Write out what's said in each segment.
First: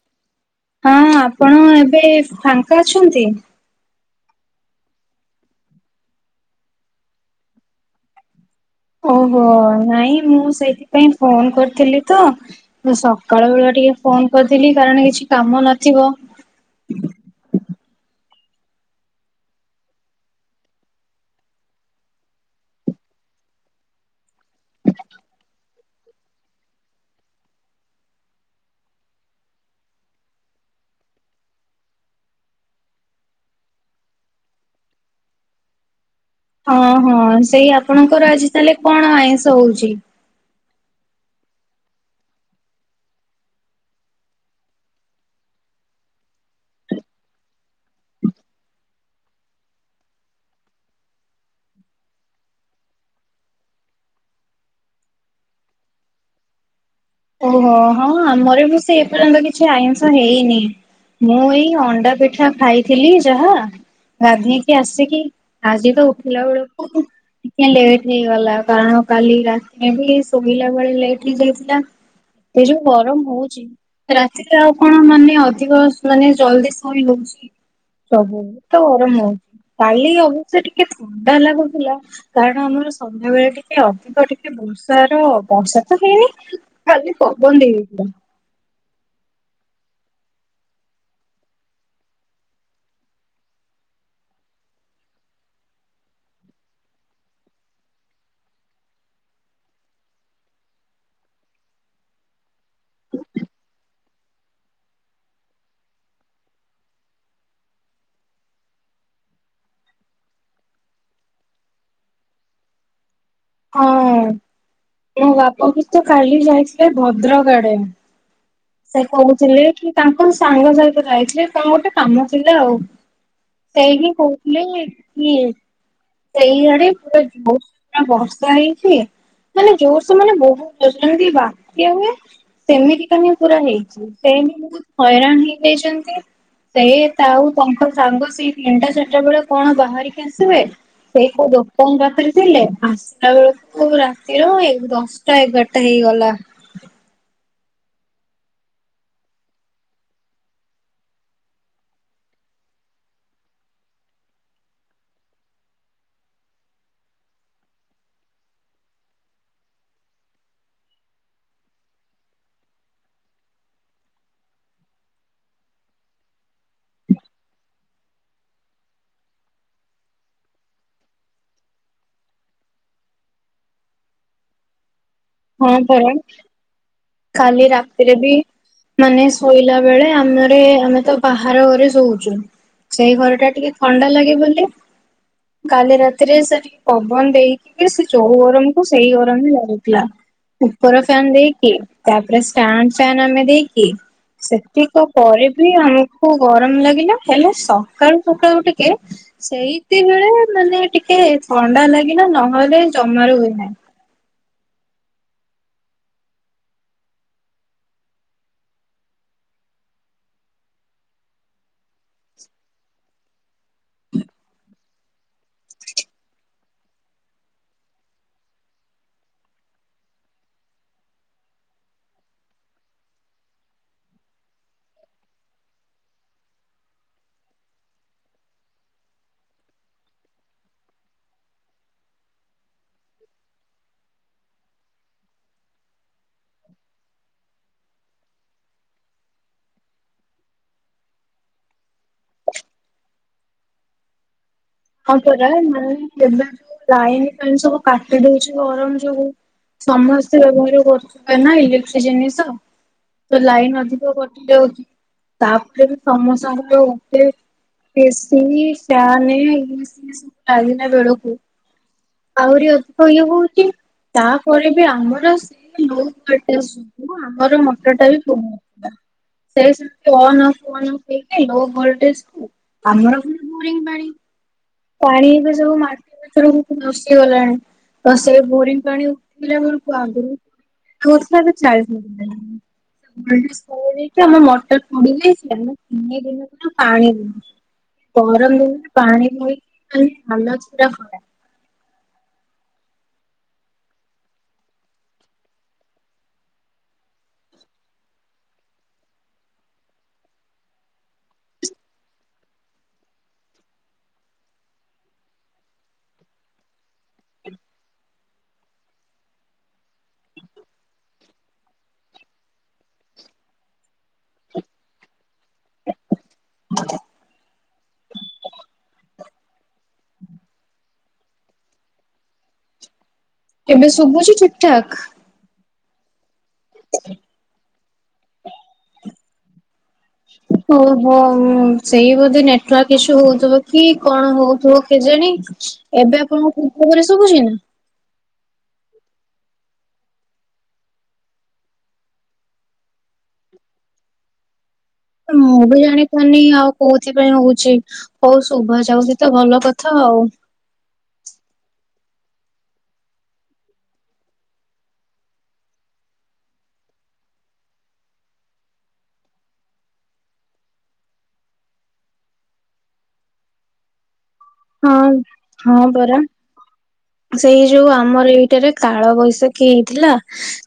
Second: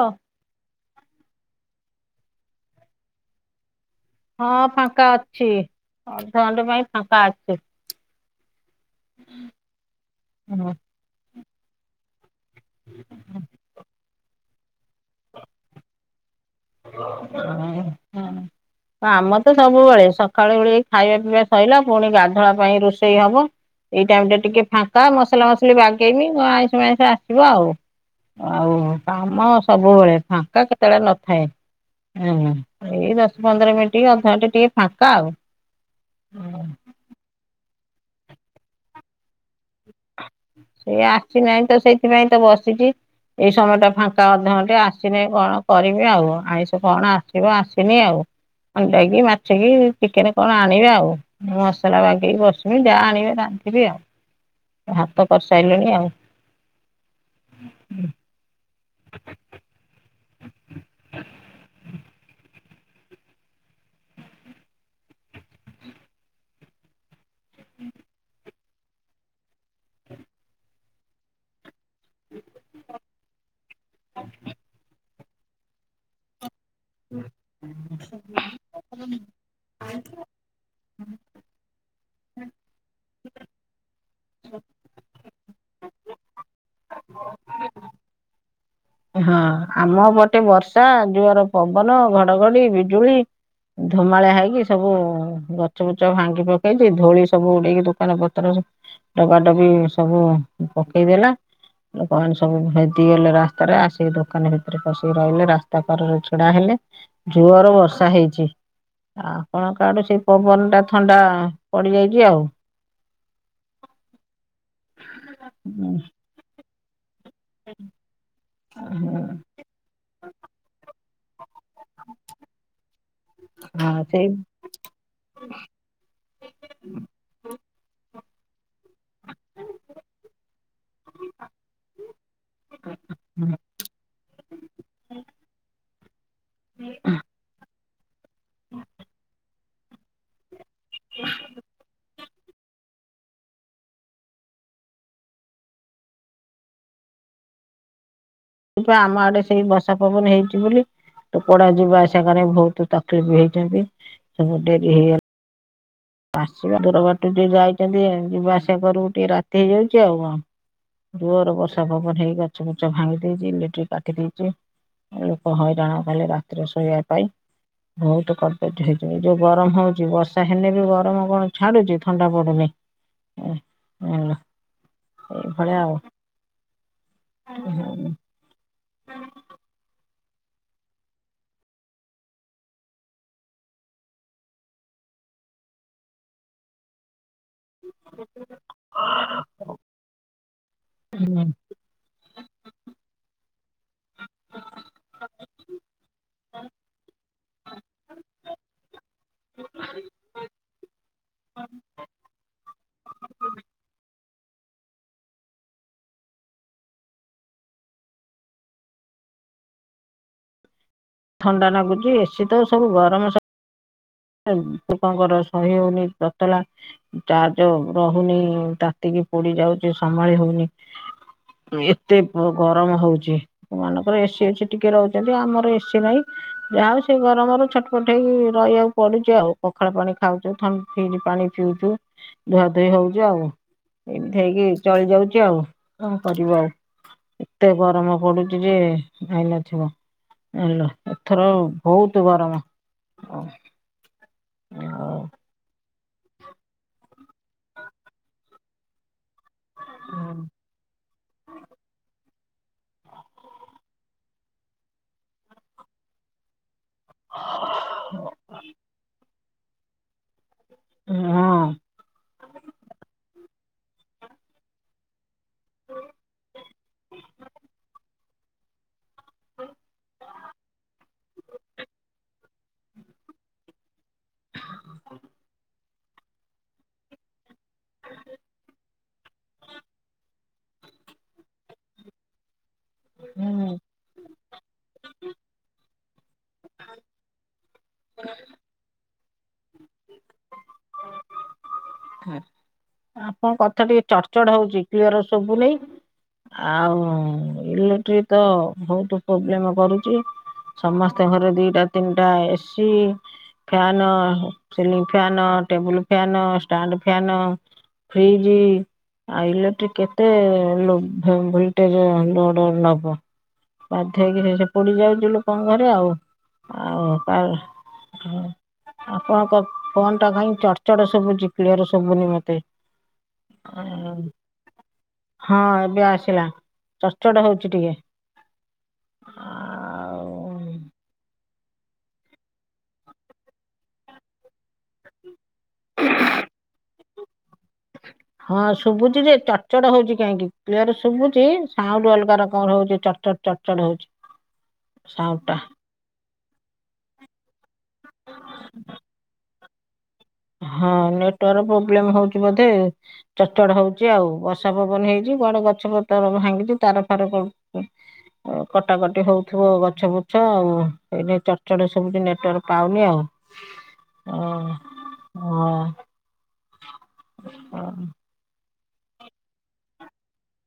ହଁ। ହଁ ଆପଣ ଏବେ ଫାଙ୍କା ଅଛନ୍ତି? ହଁ ଫାଙ୍କା ଅଛି ଅଧଘଣ୍ଟେ ପାଇଁ ଫାଙ୍କା ଅଛି। ଓହୋ ନାଇଁ ମୁଁ ହୁଁ, ସେଇଥିପାଇଁ ଫୋନ କରିଥିଲି ତ ମୁଁ ସକାଳ ବେନୁଆ ଟିକେ ଫୋନ କରିଥିଲି କାରଣ କିଛି କାମନଥିବ ହୁଁ। ଆମ ତ ସବୁବେଳେ ସକାଳୁ ଉଳି ଖାଇବା ପିଇବା ସଇଲା ପୁଣି ଗାଧୁଆ ପାଇଁ ରୋଷେଇ ହବ। ଏଇ ଟାଇମ ଟା ଟିକେ ଫାଙ୍କା ମସଲା ମସଲି ବାଗେଇମି ଆଇଁଷ ମାଇଁଷ ଆସିବ ଆଉ। ଆଉ କାମ ସବୁବେଳେ ଫାଙ୍କା କେତେବେଳେ ନଥାଏ। ହୁଁ ଏଇ ଦଶ ପନ୍ଦର ମିନିଟ୍ ଅଧଘଣ୍ଟେ ଟିକେ ଫାଙ୍କା ଆଉ। ହଁ ହଁ ସେଇ ଆପଣଙ୍କର ଆଜି ତାହେଲେ କଣ ଆଇଁଷ ହଉଛି? ସେଏ ଆସି ନାହିଁ ତ ସେଇଥିପାଇଁ ତ ବସିଛି। ଏଇ ସମୟ ଟା ଫାଙ୍କା ଅଧ ଘଣ୍ଚେ ଆସିନି କଣ କରିବି ଆଉ ଆଇଁଷ କଣ ଆସିବ ଆସିନି ଆଉ। ଅଣ୍ଡାକି ମାଛିକି ଚିକେନ କଣ ଆଣିବେ ଆଉ। ମସଲା ବାଗେଇକି ବସିମି ଯାହା ଆଣିବେ ରାନ୍ଧିବି ଆଉ। ଭାତ କରିସାଇଲିଣି ଆଉ। ଓହୋ ହଁ ଆମର ମୁ ସେ ଏପର୍ଯ୍ୟନ୍ତ କିଛି ଆଇଁଷ ହେଇନି ମୁଁ ଏଇ ଅଣ୍ଡା ପିଠା ଖାଇଥିଲି ଯାହା ଗାଧେଇକି ଆସିକି ଆଜି ତ ଉଠିଲା ବେଳକୁ ଟିକେ ଲେଟ୍ ହେଇଗଲା କାରଣ କାଲି ରାତିରେ ଶୋଇଲା ବେଳେ ଲେଟ୍ ହେଇଯାଇଥିଲା। ଏ ଯୋଉ ଗରମ ହଉଛି ରାତିରେ ଆଉ କଣ ମାନେ ଅଧିକ ମାନେ ଜଲଦି ସୋଇ ହଉଛି ପ୍ରଭୁ ତ ହଁ କାଲି ହଉଚି ଟିକେ ଥ ଥଣ୍ଡା ଲାଗୁ ଥିଲା। କାରଣ ସନ୍ଧ୍ୟାବେଳେ ଟିକେ ଅଧିକ ଟିକେ ବର୍ଷାର ବର୍ଷା ତ ହେଇନି। ଖାଲି ପବନ ହେଇଯାଇଥିଲା। ହଁ ଆମ ପଟେ ବର୍ଷା ଯୋଆର ପବନ ଘଡଘଡି ବିଜୁଳି। ଧୁମାଳିଆ ହେଇକି ସବୁ ଗଛ ବୁଛ ଭାଙ୍ଗି ପକେଇଛି ଧୋଳି ସବୁ ଉଡେଇକି ଦୋକାନ ପତ୍ର ସ ଡବାଡବି ସବୁ ପକେଇଦେଲା। ଲୋକମାନେ ସବୁ ହେଟି ଟିଏଲ୍ ରାସ୍ତାରେ ଆସି ଦୋ ଦୋକାନ ଭିତରେ ପଶିକି ରହିଲେ ରାସ୍ତା କରରେ ଛିଡା ହେଲେ ଯୋଅର ବର୍ଷା ହେଇଛି। ଆପଣଙ୍କ ଆଡେ ସେଇ ପବନ ଟା ଥଣ୍ଡା ପଡିଯାଇଛି ଆଉ। ହଁ ମୋ ବାପ କ ତ କାଲି ଯାଇଥିଲେ ଭଦ୍ରକ ଆଡେ। ହଁ ସେ କହୁଥିଲେ କି ତାଙ୍କ ସାଙ୍ଗ ସହିତ ଯାଇଥିଲେ। ତାଙ୍କ ଗୋଟେ କାମ ଥିଲା ଆଉ ସେଇ ହିଁ ସେଇ କହୁଥିଲେ କିଏ ସେଇଆଡେ ପୁରା ବହୁତୁ ସାରା ବର୍ଷା ହେଇ କିଏ ମାନେ ଜୋର ସେ ମାନେ ବହୁତ୍ ଯୋର୍ ସୋରେ ବାତ୍ୟା ହୁଏ। ସେମିତି କାଲି ପୁରା ହେଇଛି ସେ ବି ବହୁତ ହଇରାଣ ହେଇଯାଇଚନ୍ତି। ସେଏ ତାଉ ତାଙ୍କ ସାଙ୍ଗ ସେଇ ତିନିଟା ଚାରିଟା ବେଳେ କଣ ବାହାରିକି ଆସିବେ। ସେଇ କୋଉ ଦୋକଙ୍କ ଯାତରେ ଥିଲେ ଆସିଲା ବେଳକୁ ରାତିର ଏ ଦଶଟା ଏଗାରଟା ହେଇଗଲା। ସେଇ ପା ଆମ ଆଡେ ସେଇ ବର୍ଷା ପବନ ହେଇଛି ବୋଲି ତ ପଡା ଯିବା ଆସାବା କରେ ବହୁତୁ ତକଲିପି ହେଇଚନ୍ତି ସବୁ ଡେରି ହେଇଗଲା। ଆସିବା ଦୂର ବାଟୁ ଯେ ଯାଇଚନ୍ତି ଯିବା ଆସିବା କରିବୁ ଟିକେ ରାତି ହେଇଯାଉଛି ଆଉ କଣ। ଯୋଅର ବର୍ଷା ପବନ ହେଇ ଗଛ ଗୁଛ ଭାଙ୍ଗି ଦେଇଚି ଇଲେଟ୍ରି କାଟି ଦେଇଛି। ଲୋକ ହଇରାଣ କାଲି ରାତିରେ ଶୋଇବା ପାଇଁ। ବହୁତ [unintelligible] ଯୋଉ ଗରମ ହଉଛି ବର୍ଷା ହେଲେ ବି ଗ ଗରମ କଣ ଛାଡୁଛି ଥଣ୍ଡା ପଡୁନି ଏଁ ଏଁ [unintelligible] ହଁ ପରା କାଲି ରାତିରେ ବି ମାନେ ଶୋଇଲା ବେଳେ [inaudible] ଆମରେ ଆମେ ତ ବାହାର ଘରେ ଶୋଉଛୁ। ସେଇ ଘରଟା ଟିକେ ଥଣ୍ଡା ଲାଗେ ବୋଲି କାଲି ରାତିରେ ସେ ଟିକ ପବନ ଦେଇ [unintelligible] ସେ ଯୋଉ ଗରମକୁୁ ସେଇ ଗରମ ହିଁ ଲାଗୁଥିଲା। ଉପର ଫ୍ୟାନ ଦେଇକି ତାପରେ ଷ୍ଟାଣ୍ଡ ଫ୍ୟାନ ଆମେ ଦେଇକି ସେତିକ ପରେ ବି ଆମକୁ ଗରମ ଲାଗିଲା ହେଲେ ସକାଳୁ ସକାଳୁ ଟିକେ ସେଇତି ବେଳେ ମାନେ ଟିକେ ଥଣ୍ଡା ଲାଗେ ନା, ନହେଲେ ଜମାରୁ ହୁଏ ନାହିଁ‌। ଥଣ୍ଡା ଲାଗୁଚି ଏସିି ତ ସବୁ ଗରମ ସବ୍ ହୁଁ ଲୋକଙ୍କର ସହି ହଉନି ତତଲା। ଚାର୍ଜ ରହୁନି ତାତିକି ପୋଡି ଯାଉଛି ସମ୍ଭାଳି ହଉନି। ଏତେ ଗରମ ହଉଛି। ଯୋଉ ମାନଙ୍କର ଏସିି ଅଛି ଟିକେ ରହୁଛନ୍ତି ଆମର ଏସି ନାହିଁ। ଯା ହଉ ସେ ଗରମରେ ଛଟପଟ ହେଇ ରଇବାକୁ ପଡୁଚୁ ଆଉ, ପଖାଳ ପାଣି ଖାଉଛୁ, ଥନ୍ ଫ୍ରିଜ୍ ପାଣି ପିଉଛୁ, ଧୁଆଧୋଇ ହଉଚୁ ଆଉ। ଏମିତି ହେଇକି ଚଳି ଯାଉଚି ଆଉ କଣ କରିବୁ ଆଉ। ଏତେ ଗରମ ପଡୁଚି ଯେ ଭାଇନଥିବ। ହେଲା, ଏଥର ବହୁତ ଗରମ ହଁ। ହୁଁ ହଁ ପରା‌ [unintelligible] ଲାଇନ ଫାଇନ୍ ସବୁ କାଟି ଦଉଛି ଗରମ ଯୋଗୁ। ସମସ୍ତେ ହଁ ବ୍ୟବହାର କରୁଛନ୍ତି ନା ଇଲେକ୍ଟ୍ରି ଜିନିଷ। ତ ଲାଇନ ଅଧିକ କଟିଯାଉଛି। ତାପରେ ସମସ୍ତଙ୍କ ଘରେ [unintelligible] ଏସି ଫ୍ୟାନେ ଲାଗିଲା ବେଳକୁ ଆହୁରି ଅଧିକ ଇଏ ହୋଉଛି। ତାପରେ ବି ଆମର ସେ [inaudible] ଆମର ମଟରଟା ବି [inaudible] ଥିଲା। ସେ [unintelligible] ଲୋ ଭୋଲଟେଜକୁ ଆମର ଫୁଣି ବୋରିଙ୍ଗ ପାଣି। ପାଣି ଏତେ ସମୟ ମାର୍ [inaudible] ଧସିଗଲାଣି ତ ସେ ବୋରିଙ୍ଗ ପାଣି ଉଠିଲା ବେଳକୁ ଆଗରୁ [unintelligible] [inaudible] ଆମ ମଟର ପୋଡ଼ିଯାଇଛି ଆମର ତିନି ଦିନ ପ ପାଣି, ଗରମ ଦିନରେ ପାଣି ବୋହିକି ଖାଲି ହାଲତ ପୁରା ଖରାପ। ହୁଁ, ଆପଣଙ୍କ କଥା ଟିକେ ଚଡଚଡ୍ ହଉଛି କ୍ଲିୟର ଶୁଭୁ ନେଇ ଆଉ ଇଲେକ୍ଟ୍ରି ତ ବହୁତ ପ୍ରୋବ୍ଲେମ୍ କରୁଚି। ସମସ୍ତେଙ୍କ ଘରେ ଦିଟା ତିନିଟା AC fan, ceiling fan, table fan, stand fan ଫ୍ରିଜି ଆ ଇଲେକ୍ଟ୍ରିକ କେତେ-ଏ-ଏ ଲୋ ମୋ ଭୋଲଟେଜ ଲୋଡ୍ ନବ। ବାଧ୍ୟ ହେଇକି ସେଇ ସେ ପୋଡି ଯାଉଛି ଲୋକଙ୍କ ଘରେ ଆଉ ଆଉ ପା ହଁ ଆପଣଙ୍କ ଫୋନ୍ ଟା କାଇଁ ଚଡଚଡ ଶୁଭୁଛି? କ୍ଲିୟର ଶୁଭୁନି ମତେ। ଏବେ ଶୁଭୁଛି ଠିକଠାକ୍? ହଁ ଏବେ ଆସିଲା। ଚଡଚଡ୍ ହଉଚି ଟିକେ। ଆଉ ଓହୋ ସେଇ ବୋଧେ ନେଟୱାର୍କ୍ ଇସୁ ହୋଉଥିବ କି କଣ ହୋଉଥିବ କେଜାଣି। ଏବେ ଆପଣଙ୍କ [unintelligible] ଶୁବୁଚି ନା? ହଁ ଶୁବୁଚି ଯେ ଚଡ୍ ଚଡ୍ ହଉଚି କାହିଁକି କ୍ଲିୟର୍ ଶୁବୁଚି ସାଉଣ୍ଡ୍ ଅଲଗା ରକମର ହଉଚି ଚଡ୍ ଚଡ୍ ଚଡ୍ ଚଡ୍ ହଉଚି। ମୁଁ ବି ଜାଣିି ନି ଆଉ କଉଥିପାଇଁ ହଉଚି ହଉ ଶୁଭା ଯାଉଚି ତ ଭଲ କଥା ଆଉ। ହଁ ନେଟୱାର୍କ୍ ପ୍ରୋବ୍ଲେମ୍ ହଉଚି ବୋଧେ। ଚଡ୍ ଚଡ୍ ହଉଚି ଆଉ ବର୍ଷା ପବନ ହେଇଚି ବଡ ଗଛ ପତ୍ର ଭାଙ୍ଗିଚି ତାର ଫାର ଅ- କଟାକଟି ହଉଥିବ ଗଛ ବୁର୍ଛ ଆଉ ହେଇତିପାଇଁ ଚଡ୍ ଚଡ୍ ସୁବୁଚି ନେଟୱାର୍କ୍। ପାଉନି ଆଉ। ହଁ- ହଁ ପରା। ସେଇ ଯଉ ଆମର ଏଇଟା ରେ କାଳ ବୈଶାଖୀ ହେଇଥିଲା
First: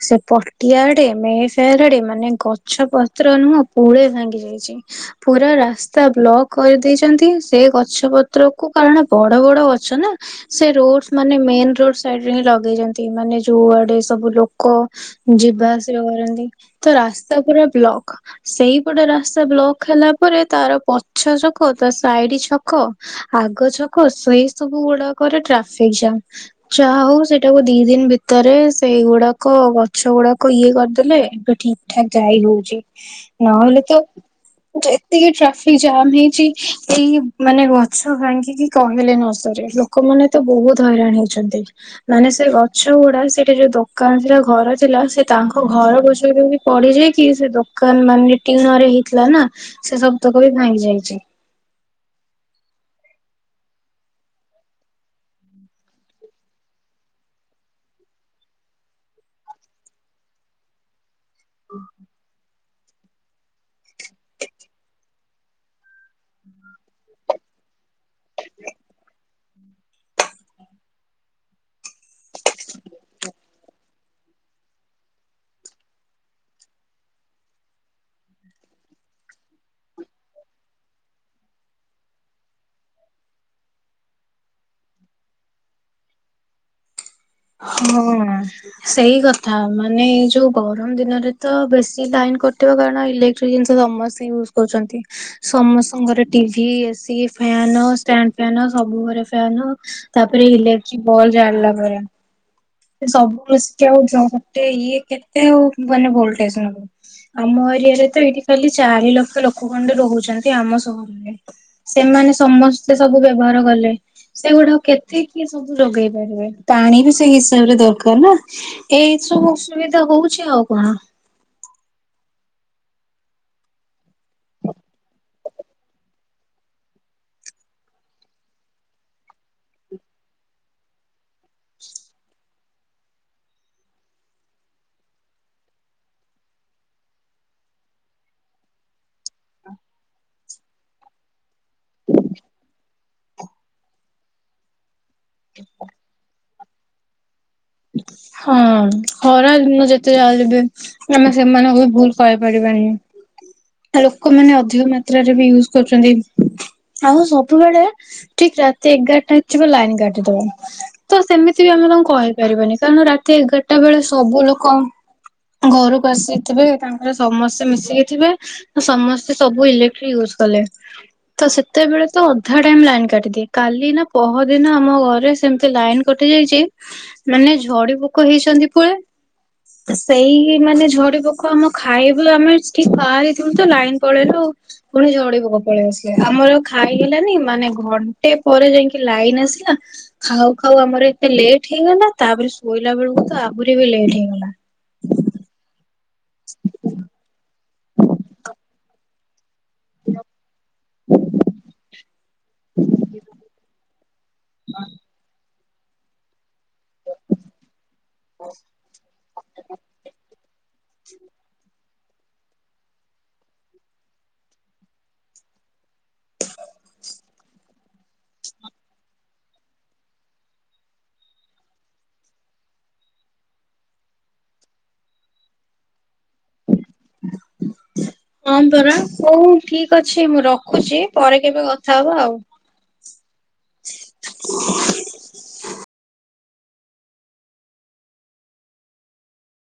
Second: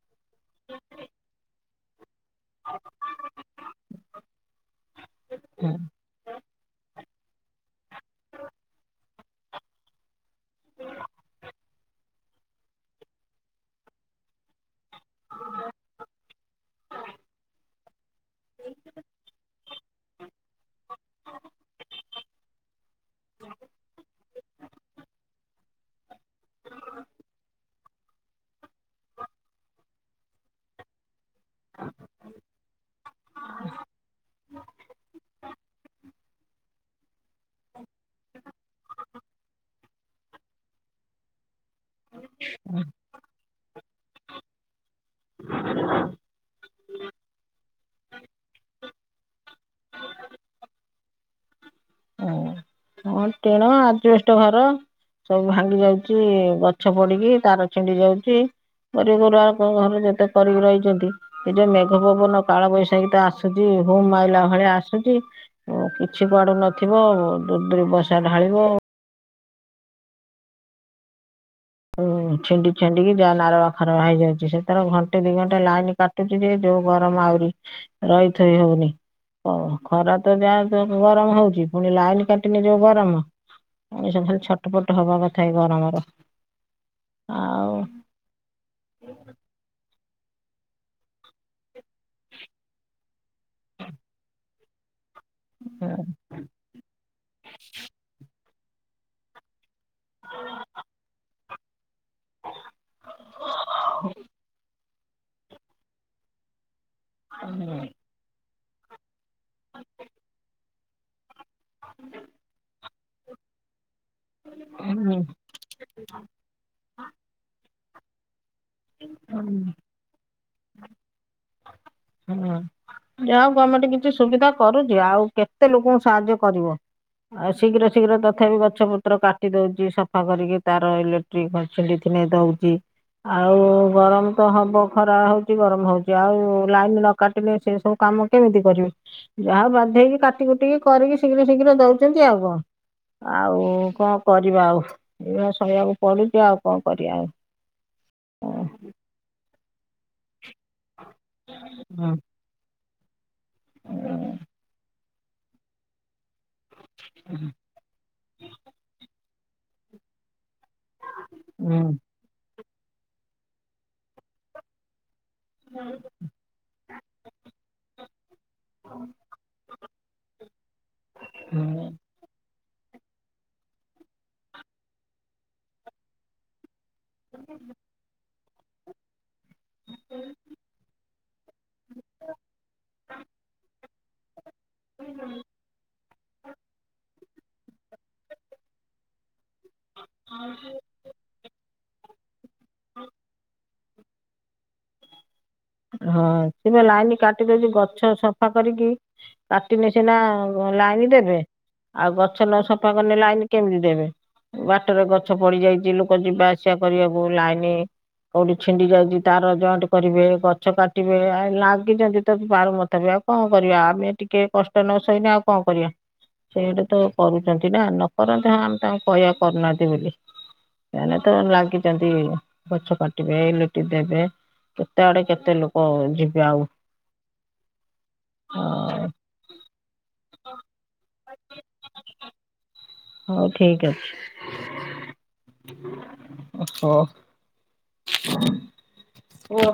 ସେ ପଟିଆ ଆଡେ ମେସ୍ [unintelligible] ମାନେ ଗଛ ପତ୍ର ନୁହଁ ପୁଳେ ଭାଙ୍ଗି ଯାଇଚି ପୁରା ହଁ। ରାସ୍ତା ବ୍ଲକ୍ କରିଦେଇଚ୍ ନ୍ତି ସେ ଗଛ ପତ୍ର କୁ କାରଣ ବଡ ବଡ ଗଛ ନା ସେ ରୋଡ୍ସ ମାନେ ମେନ୍ ରୋଡ୍ ସାଇଡ୍ ରେ ହିଁ ଲଗେଇଚନ୍ତି ମାନେ ଯଉ ଆଡେ ସବୁ ଲୋକ ଯିବା ଆସିବା କରନ୍ତି ତ ରାସ୍ତା ପୁରା ବ୍ଲକ୍ ସେଇପଟେ ରାସ୍ତା ବ୍ଲକ୍ କ୍ ହେଲା ପରେ ତାର ପଛ ଛକ ତା ସାଇଡ୍ ଛକ ଆଗ ଛକ ସୋ ଏସବୁ ଗୁଡାକରେ ଟ୍ରାଫିକ୍ ଜାମ୍। ଯାହା ହଉ ସେଇଟାକୁ ଦି ଦିନ୍ ଭିତରେ ସେଇଗୁଡାକ ଗଛ ଗୁଡାକ ଇଏ କରିଦେଲେ ଠିକ୍ ଠାକ୍ ଯାଇ ହଉଚି ନହେଲେ ତ ଯେତିକି ଟ୍ରାଫିକ୍ ହେଇ ଜାମ୍ ହେଇଚି ଏଇ ମାନେ ଗଛ ଭାଙ୍ଗିକି କହିଲେ ନ ସରେ ଲୋକମାନେ ତ ବହୁତ୍ ହଇରାଣ ହେଉଛନ୍ତି ମାନେ ସେ ଗଛ ଗୁଡା ସେଇଟେ ଯଉ ଦୋକାନ ଥିଲା ଘର ଥିଲା ସେ ତାଙ୍କ ଘର [unintelligible] ବି ପଡିଯାଇ କି ସେ ଦୋକ୍ ଦୋକାନ୍ ମାନେ ଟିଣରେ ହେଇଥିଲା ନା ସେ ସବୁତକ ବି ଭାଙ୍ଗି ଯାଇଚି। ହଁ -କଣ ଟିଣ ଆଜିବେଷ୍ଟ୍ ଘର ସବୁ ଭାଙ୍ଗି ଯାଉଚି ଗଛ ପଡିକି ତାର ଛିଣ୍ଡି ଯାଉଚି। ଗରିବ ଗୁରା ଘରେ ଯେତେ କରି ରହିଚନ୍ତି ଏଇ ଯଉ ମେଘ ପବନ କାଳ ବୈଶାଖୀ ତ ଆସୁଚି ହୁମ୍ ମାଇଲା ଭଳିଆ ଆସୁଚି କିଛି ପଡୁନ ଥିବ ଦୂର୍ ଦୂର୍ ବର୍ଷା ଢାଳିବ। [unintelligible] ଛିଣ୍ଡି ଛିଣ୍ଡି କି ଯାହା ନାରବା ଖାର ହେଇଯାଉଚି ସେଥିରେ ଘଣ୍ଟେ ଦି ଘଣ୍ଟେ ଲାଇନି କା ଚୁଟି ଯେ ଯଉ ଗରମ ଆହୁରି ରହିଥୋଇ ହଉନି। ଓ ଖରା ତ ଯାହା ଗରମ ହଉଚି ପୁଣି ଲାଇନି କଟିଲେ ଯଉ ଗରମ। ମଣିଷ ଖାଲ ଛଟପଟ ହବା କଥା ଏଇ ଗରମ ରେ। ହଁ ସେଇ କଥା ମା ନେ ଏଇ ଯଉ ଗରମ୍ ଦିନରେ ତ ବେଶୀ ଲାଇନ୍ କଟିବ କାରଣ ଇଲେକ୍ଟ୍ରି ଜିନିଷ ସମସ୍ତେ ୟୁଜ୍ କରୁଚନ୍ତି। ସମସ୍ତଙ୍କର TV, AC, fan, stand fan, ସବୁ ଘରେ ଫ୍ୟାନ ତାପରେ ଇଲେକ୍ଟ୍ରି ବଲ୍ ଜାଳିଲା ପରେ ସବୁ ମିସ୍କି ଆଉ ଗୋଟେ ଇଏ କେତେ ଆଉ ମାନେ ଭୋଲ୍ଟେଜ୍ ନବ। ଆମ ଏରିଆରେ ତ ଏଇଠି ଖାଲି ଚାରି ଲକ୍ଷ ଲୋକ ଖଣ୍ଡେ ରହୁଚନ୍ତି ଆମ ସହରରେ। ସେମାନେ ସମସ୍ତେ ସବୁ ବ୍ୟବହାର କଲେ ସେଗୁଡା ହୁଁ କେତେ କିଏ ସବୁ ଯୋଗେଇ ପାରିବେ ପାଣି ବି ସେଇ ହିସାବରେ ଦରକାର୍ ନା। ଏଇସବୁ ଅସୁବିଧା ହଉଛି ଆଉ କଣ। ହୁଁ। ଯା ହଉ ଗମେଣ୍ଟ କିଛି ସୁବିଧା କରୁଚି ଆଉ କେତେ ଲୋକଙ୍କୁ ସାହାଯ୍ୟ କରିବ। ଆଉ ଶୀଘ୍ର ଶୀଘ୍ର ତଥାପି ଗଛ ପତ୍ର କାଟି ଦଉଚି ସଫା କରିକି ତାର ଇଲେ [unintelligible] ଆଉ ଗରମ ତ ହବ ଖରା ହଉଚି ଗରମ ହଉଚି ଆଉ ଲାଇନ୍ ନ କାଟିଲେ ସେ ସବୁ କାମ କେମିତି କରିବି ଯାହା ବାଧେଇକି କାଟି କୁଟିକି କରିକି। ଶୀଘ୍ର ଶୀଘ୍ର ଦଉଚନ୍ତି ଆଉ କଣ ଆଉ କଣ କରିବା ଆଉ ଏଇଆ ସଇବାକୁ ପଡୁଚି ଆଉ କଣ କରିଆ ଆଉ। ହଁ ଖରା ଦିନ ଯେତେ ଜାହେଲେ ବି ଆମେ ସେମାନଙ୍କୁ ହୁଁ ଭୁଲ କହି କରିବାଣି। ଲୋକମାନେ ଅଧିକ ମାତ୍ରରେ ବି ୟୁଜ୍ କରୁଛନ୍ତି ଆଉ ସବୁବେଳେ। ଠିକ୍ ରାତି ଏଗାରଟା ହେଇଥିବ ଲାଇନ କାଟିିଦବ ତ ସେମିତି ବି ହୁଁ ଆମେ ତାଙ୍କୁ କହି ପାରିବନି କାରଣ ରାତି ଏଗାରଟା ବେଳେ ସବୁ ଲୋକ ଘରକୁ ଆସି। ତବେ ତାଙ୍କର ସମସ୍ତେ ମିଶିକି ଥିବେ ସମସ୍ତେ ସବୁ ଇଲେକ୍ଟ୍ରି ୟୁଜ୍ କଲେ। ତ ହୁଁ ସେତେବେଳେ ତ ଅଧା ଟାଇମ୍ ଲାଇନ କାଟିଦିଏ କାଲି ନା ପହଦିନ ଆମ ଘରେ ସେମିତି ଲାଇନ୍। କଟିଯାଇଛି। [inaudible] ମାନେ ଝଡି ପୋକ ହେଇଛନ୍ତି ପୁଳେ। ସେଇ ମାନେ ଝଡି ପୋକ ଆମ ଖାଇବା ଆମେ ଠିକ୍ ଭାରି ଲାଇନ୍ ପଳେଇଲୁ ପୁଣି ଝଡିପୋକ ପଳେଇ ଆସିଲେ ଆମର ଖାଇ ହେଲାନି ମାନେ ଘ ଟେ ପରେ ଯାଇକି ଲାଇନି ଆସିଲା ଖାଉ ଖାଉ ଆମର ଏତେ ଲେଟ୍ ହେଇଗଲା ତାପରେ ସୁ କୋଇଲା ବେଳକୁ ତ ଆହୁରି ବି ଲେଟ୍ ହେଇଗଲା। ହଁ ସେ ବା ଲାଇନି କାଟିଦଉଚି ଗଛ ସଫା କରିକି। କାଟିିଲେ ସିନା ଲାଇନି ଦେବେ। ଆଉ ଗଛ ନ ସଫା କଲେ ଲାଇନି କେମିତି ଦେବେ ବାଟରେ ଗଛ ପଡି ଯାଇଚି ଲୋକ ଯିବା ଆ ସେଆ କରିବାକୁ ଲାଇନି କୋଉଠି ଛିଣ୍ଡି ଯାଇଛି ତାର ଜଏଣ୍ଟ କରିବେ ଗ ଗଛ କାଟିବେ ଆ ଲାଗିଚନ୍ତି ତ [unintelligible] ଆଉ କଣ କରିବା ଆମେ ଟିକିଏ କଷ୍ଟ ନ ସଇନେ ଆଉ କଣ କରିବା। ସେଇଟି ତ କରୁଚନ୍ତି ନା ନ କରନ୍ତି ହଁ ଆମେ ତାଙ୍କୁ କହିବା କରୁନାହାନ୍ତି ବୋଲି। ସେମାନେ ତ ଲାଗିଚନ୍ତି ଗଛ କାଟିବେ ଇଲେକ୍ଟ୍ରି ଦେବେ କେତେ ଆଡେ କେ ତେ ଲୋକ ଯିବେ ଆଉ। ହ ହଁ ପରା କୋଉ ଠିକ୍ ଅଛି ମୁଁ ରଖୁଛି ପରେ କେବେ କଥା ହବା ଆଉ। ହଉ ଠିକ୍ ଅଛି ଓ ହୋ। [unintelligible]